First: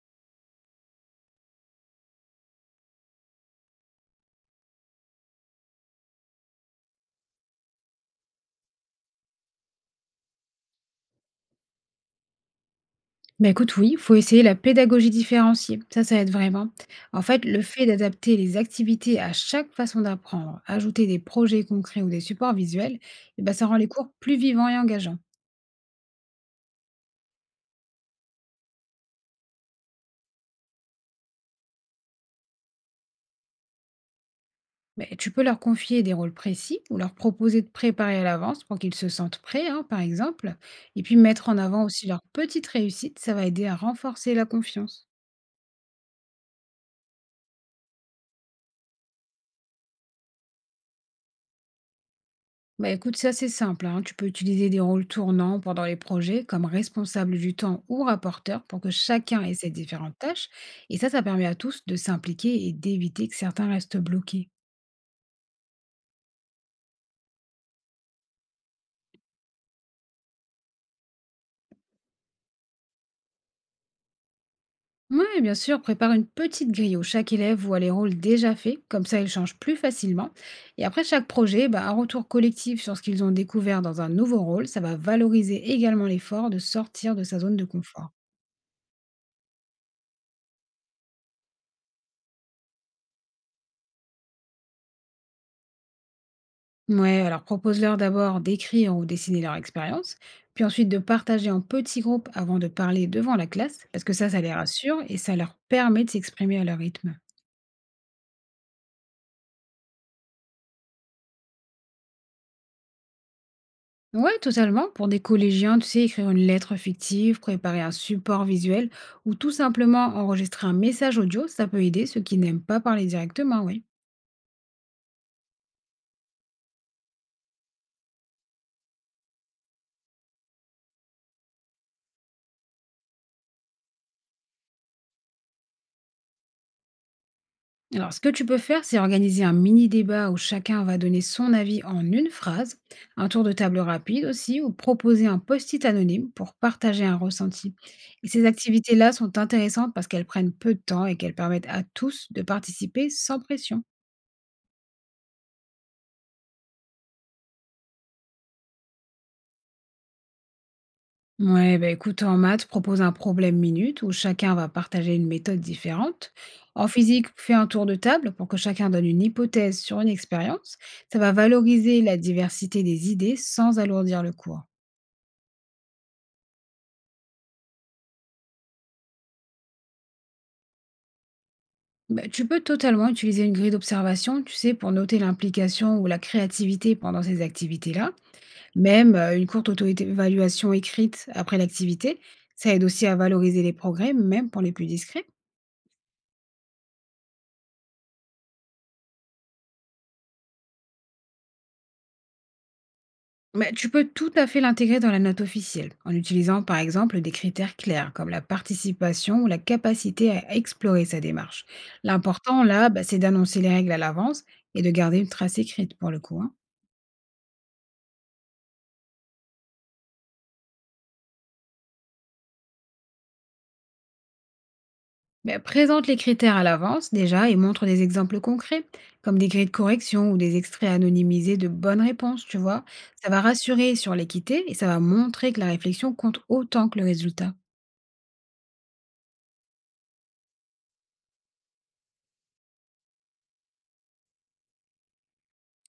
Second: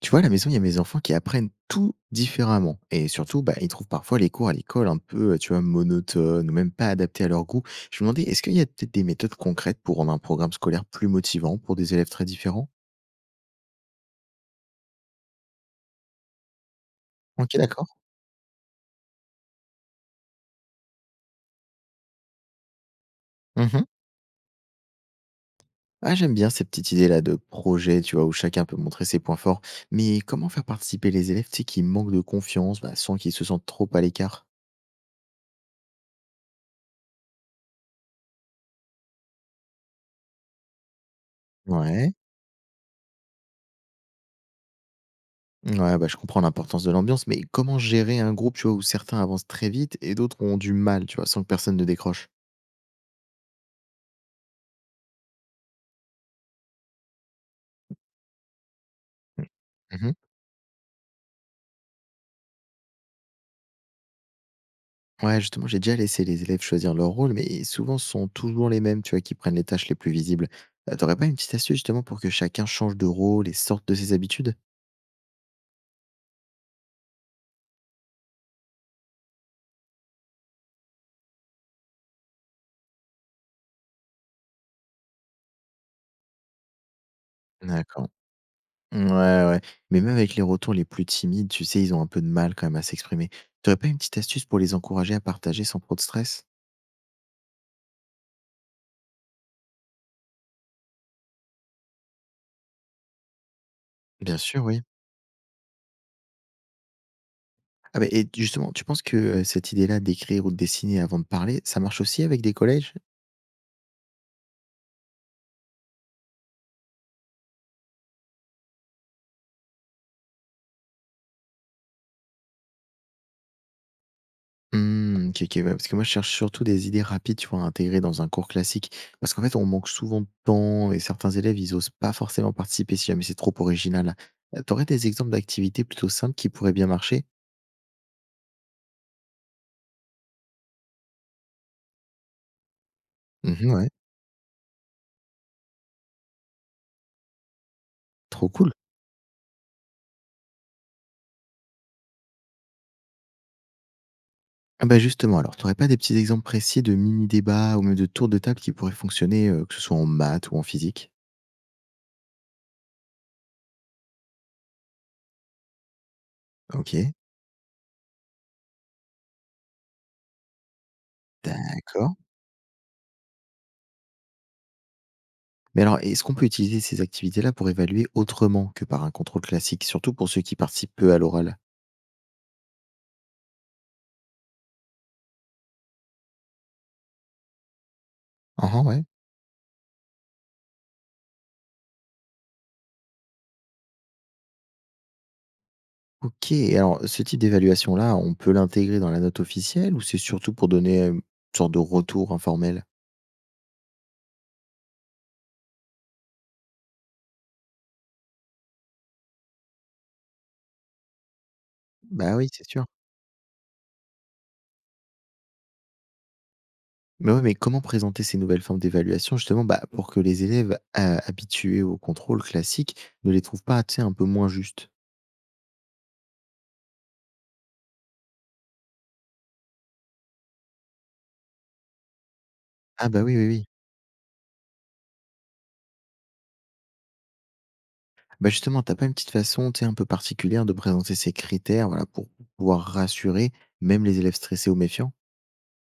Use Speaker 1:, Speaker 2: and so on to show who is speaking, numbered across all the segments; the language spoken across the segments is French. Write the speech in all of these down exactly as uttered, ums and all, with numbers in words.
Speaker 1: Tu vois, à la maison, il y a mes enfants qui apprennent tout différemment. Et surtout, bah, ils trouvent parfois les cours à l'école un peu, euh, tu vois, monotones ou même pas adaptés à leur goût. Je me demandais, est-ce qu'il y a peut-être des méthodes concrètes pour rendre un programme scolaire plus motivant pour des élèves très différents?
Speaker 2: Bah, écoute, oui, il faut essayer la pédagogie différenciée. Ça, ça aide vraiment. En fait,
Speaker 1: Ok,
Speaker 2: le fait
Speaker 1: d'accord.
Speaker 2: d'adapter les activités à chaque façon d'apprendre, ajouter des projets concrets ou des supports visuels, eh ben, ça rend
Speaker 1: Mhm.
Speaker 2: les cours plus vivants et engageants.
Speaker 1: Ah, j'aime bien ces petites idées-là de projet, tu vois, où chacun peut montrer ses points forts. Mais comment faire participer les élèves, tu sais, qui manquent de confiance, bah, sans qu'ils se sentent trop à l'écart?
Speaker 2: Mais tu peux leur confier des rôles précis ou leur proposer de préparer à l'avance pour qu'ils se sentent prêts, hein, par exemple. Et puis mettre en avant aussi
Speaker 1: Ouais.
Speaker 2: leurs petites réussites, ça va aider à renforcer la confiance.
Speaker 1: Ouais, bah, je comprends l'importance de l'ambiance, mais comment gérer un groupe, tu vois, où certains avancent très vite et d'autres ont du mal, tu vois, sans que personne ne décroche?
Speaker 2: Bah écoute, c'est assez simple, hein. Tu peux utiliser des rôles tournants pendant les projets comme responsable du temps ou rapporteur pour que chacun
Speaker 1: Mm.
Speaker 2: ait ses
Speaker 1: Mhm.
Speaker 2: différentes tâches. Et ça, ça permet à tous de s'impliquer et d'éviter que certains restent bloqués.
Speaker 1: Ouais, justement, j'ai déjà laissé les élèves choisir leur rôle, mais souvent ce sont toujours les mêmes, tu vois, qui prennent les tâches les plus visibles. Euh, T'aurais pas une petite astuce justement pour que chacun change de rôle et sorte de ses habitudes?
Speaker 2: Oui, bien sûr, prépare une petite grille où chaque élève voit les rôles déjà faits, comme ça ils changent plus facilement. Et après chaque projet, bah, un retour collectif sur ce qu'ils ont découvert dans un nouveau rôle, ça va valoriser également l'effort de sortir de sa zone de
Speaker 1: D'accord.
Speaker 2: confort.
Speaker 1: Ouais, ouais. Mais même avec les retours les plus timides, tu sais, ils ont un peu de mal quand même à s'exprimer. T'aurais pas une petite astuce pour les encourager à partager sans trop de stress?
Speaker 2: Ouais, alors propose-leur d'abord d'écrire ou dessiner leur expérience, puis ensuite de partager en petits groupes avant de parler devant la classe, parce que ça,
Speaker 1: Bien
Speaker 2: ça les
Speaker 1: sûr, oui.
Speaker 2: rassure et ça leur permet de s'exprimer à leur rythme.
Speaker 1: Ah beh et justement, tu penses que, heu, cette idée-là d'écrire ou de dessiner avant de parler, ça marche aussi avec des collèges?
Speaker 2: Ouais, totalement. Pour des collégiens, tu sais, écrire une lettre fictive, préparer un support visuel ou tout simplement enregistrer un message audio, ça peut aider ceux qui n'aiment pas parler directement, oui.
Speaker 1: Mmh, OK, OK, ouais, parce que moi je cherche surtout des idées rapides, tu vois, à intégrer dans un cours classique. Parce qu'en fait, on manque souvent de temps et certains élèves, ils osent pas forcément participer si jamais c'est trop original. Heu, tu des exemples d'activités plutôt simples qui pourraient bien marcher?
Speaker 2: Alors, ce que tu peux faire, c'est organiser un mini débat où chacun va donner son avis en une phrase, un tour de
Speaker 1: Mmh
Speaker 2: table
Speaker 1: ouais,
Speaker 2: rapide aussi, ou proposer un post-it anonyme pour partager un ressenti. Et ces
Speaker 1: trop cool.
Speaker 2: activités-là sont intéressantes parce qu'elles prennent peu de temps et qu'elles permettent à tous de participer sans pression.
Speaker 1: Ah bah justement, alors t'aurais pas des petits exemples précis de mini-débats ou même de tours de table qui pourraient fonctionner, heu, que ce soit en maths ou en physique?
Speaker 2: Ouais, bah écoute, en maths, propose un problème minute où chacun va partager une méthode différente. En
Speaker 1: OK,
Speaker 2: physique, fais un tour de table pour que chacun donne une hypothèse sur une expérience. Ça va valoriser
Speaker 1: d'accord.
Speaker 2: la diversité des idées sans alourdir le cours.
Speaker 1: Mais alors, est-ce qu'on peut utiliser ces activités-là pour évaluer autrement que par un contrôle classique, surtout pour ceux qui participent peu à l'oral?
Speaker 2: Bah, tu peux totalement utiliser une grille d'observation, tu sais, pour noter l'implication ou la créativité pendant ces activités-là.
Speaker 1: Ah ah, ouais.
Speaker 2: Même euh, une courte auto-évaluation écrite après l'activité, ça aide aussi à valoriser les progrès, même pour les plus discrets.
Speaker 1: Ok, et alors ce type d'évaluation-là, on peut l'intégrer dans la note officielle ou c'est surtout pour donner euh, une sorte de retour informel?
Speaker 2: Mais tu peux tout à fait l'intégrer dans la note officielle, en utilisant par exemple des critères clairs, comme la participation ou la capacité à explorer sa démarche.
Speaker 1: Bah oui,
Speaker 2: L'important
Speaker 1: c'est sûr.
Speaker 2: là, bah, c'est d'annoncer les règles à l'avance et de garder une trace écrite pour le coup, hein.
Speaker 1: Mais ouais, mais comment présenter ces nouvelles formes d'évaluation justement bah, pour que les élèves euh, habitués au contrôle classique ne les trouvent pas, tu sais, un peu moins justes?
Speaker 2: Ben, présente les critères à l'avance déjà et montre des exemples concrets, comme des grilles de correction ou des extraits anonymisés de bonnes réponses, tu vois.
Speaker 1: Ah bah
Speaker 2: Ça
Speaker 1: oui,
Speaker 2: va
Speaker 1: oui, oui.
Speaker 2: rassurer sur l'équité et ça va montrer que la réflexion compte autant que le résultat.
Speaker 1: Bah, justement, t'as pas une petite façon, tu sais, un peu particulière de présenter ces critères, voilà, pour pouvoir rassurer même les élèves stressés ou méfiants?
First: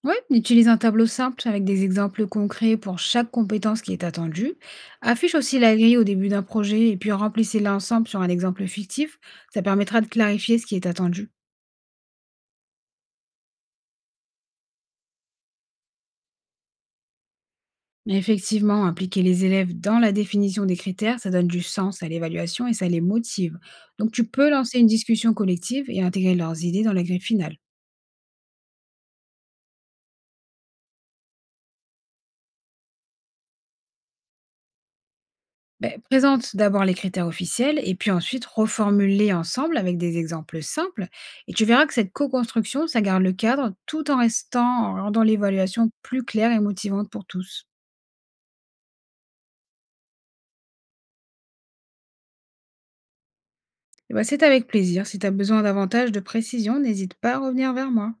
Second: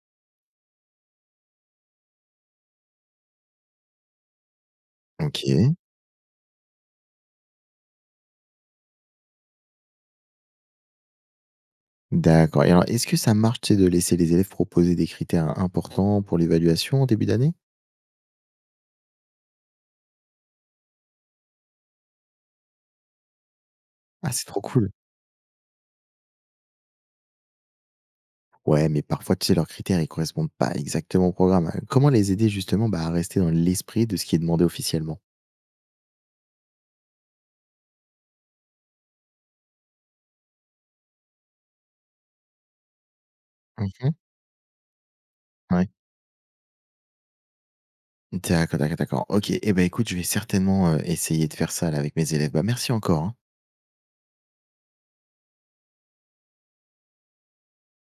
Speaker 2: Oui, utilise un tableau simple avec des exemples concrets pour chaque compétence qui est attendue. Affiche aussi la
Speaker 1: OK,
Speaker 2: grille au début d'un projet et puis remplissez-la ensemble sur un exemple fictif. Ça permettra de clarifier ce qui est attendu.
Speaker 1: d'accord, et alors est-ce que ça marche, tu sais, de laisser les élèves proposer des critères importants pour l'évaluation en début d'année?
Speaker 2: Mais effectivement, impliquer les élèves dans la définition des critères, ça donne du sens à l'évaluation et ça les motive. Donc tu
Speaker 1: Ah, c'est
Speaker 2: peux
Speaker 1: trop
Speaker 2: lancer une
Speaker 1: cool.
Speaker 2: discussion collective et intégrer leurs idées dans la grille finale.
Speaker 1: Ouais, mais parfois, tu sais, leurs critères, ils correspondent pas exactement au programme, hein. Comment les aider justement, bah, à rester dans l'esprit de ce qui est demandé officiellement?
Speaker 2: Ben, présente d'abord les critères officiels et puis ensuite reformule-les ensemble avec des exemples simples et tu verras que cette co-construction, ça garde le cadre tout
Speaker 1: Mmh.
Speaker 2: en restant, en rendant
Speaker 1: Ouais.
Speaker 2: l'évaluation plus claire et motivante pour tous.
Speaker 1: D'accord, d'accord, d'accord. OK et eh ben, écoute, je vais certainement, heu, essayer de faire ça là avec mes élèves. Bah, merci encore, hein.
Speaker 2: Et ben, c'est avec plaisir. Si tu as besoin davantage de précision, n'hésite pas à revenir vers moi.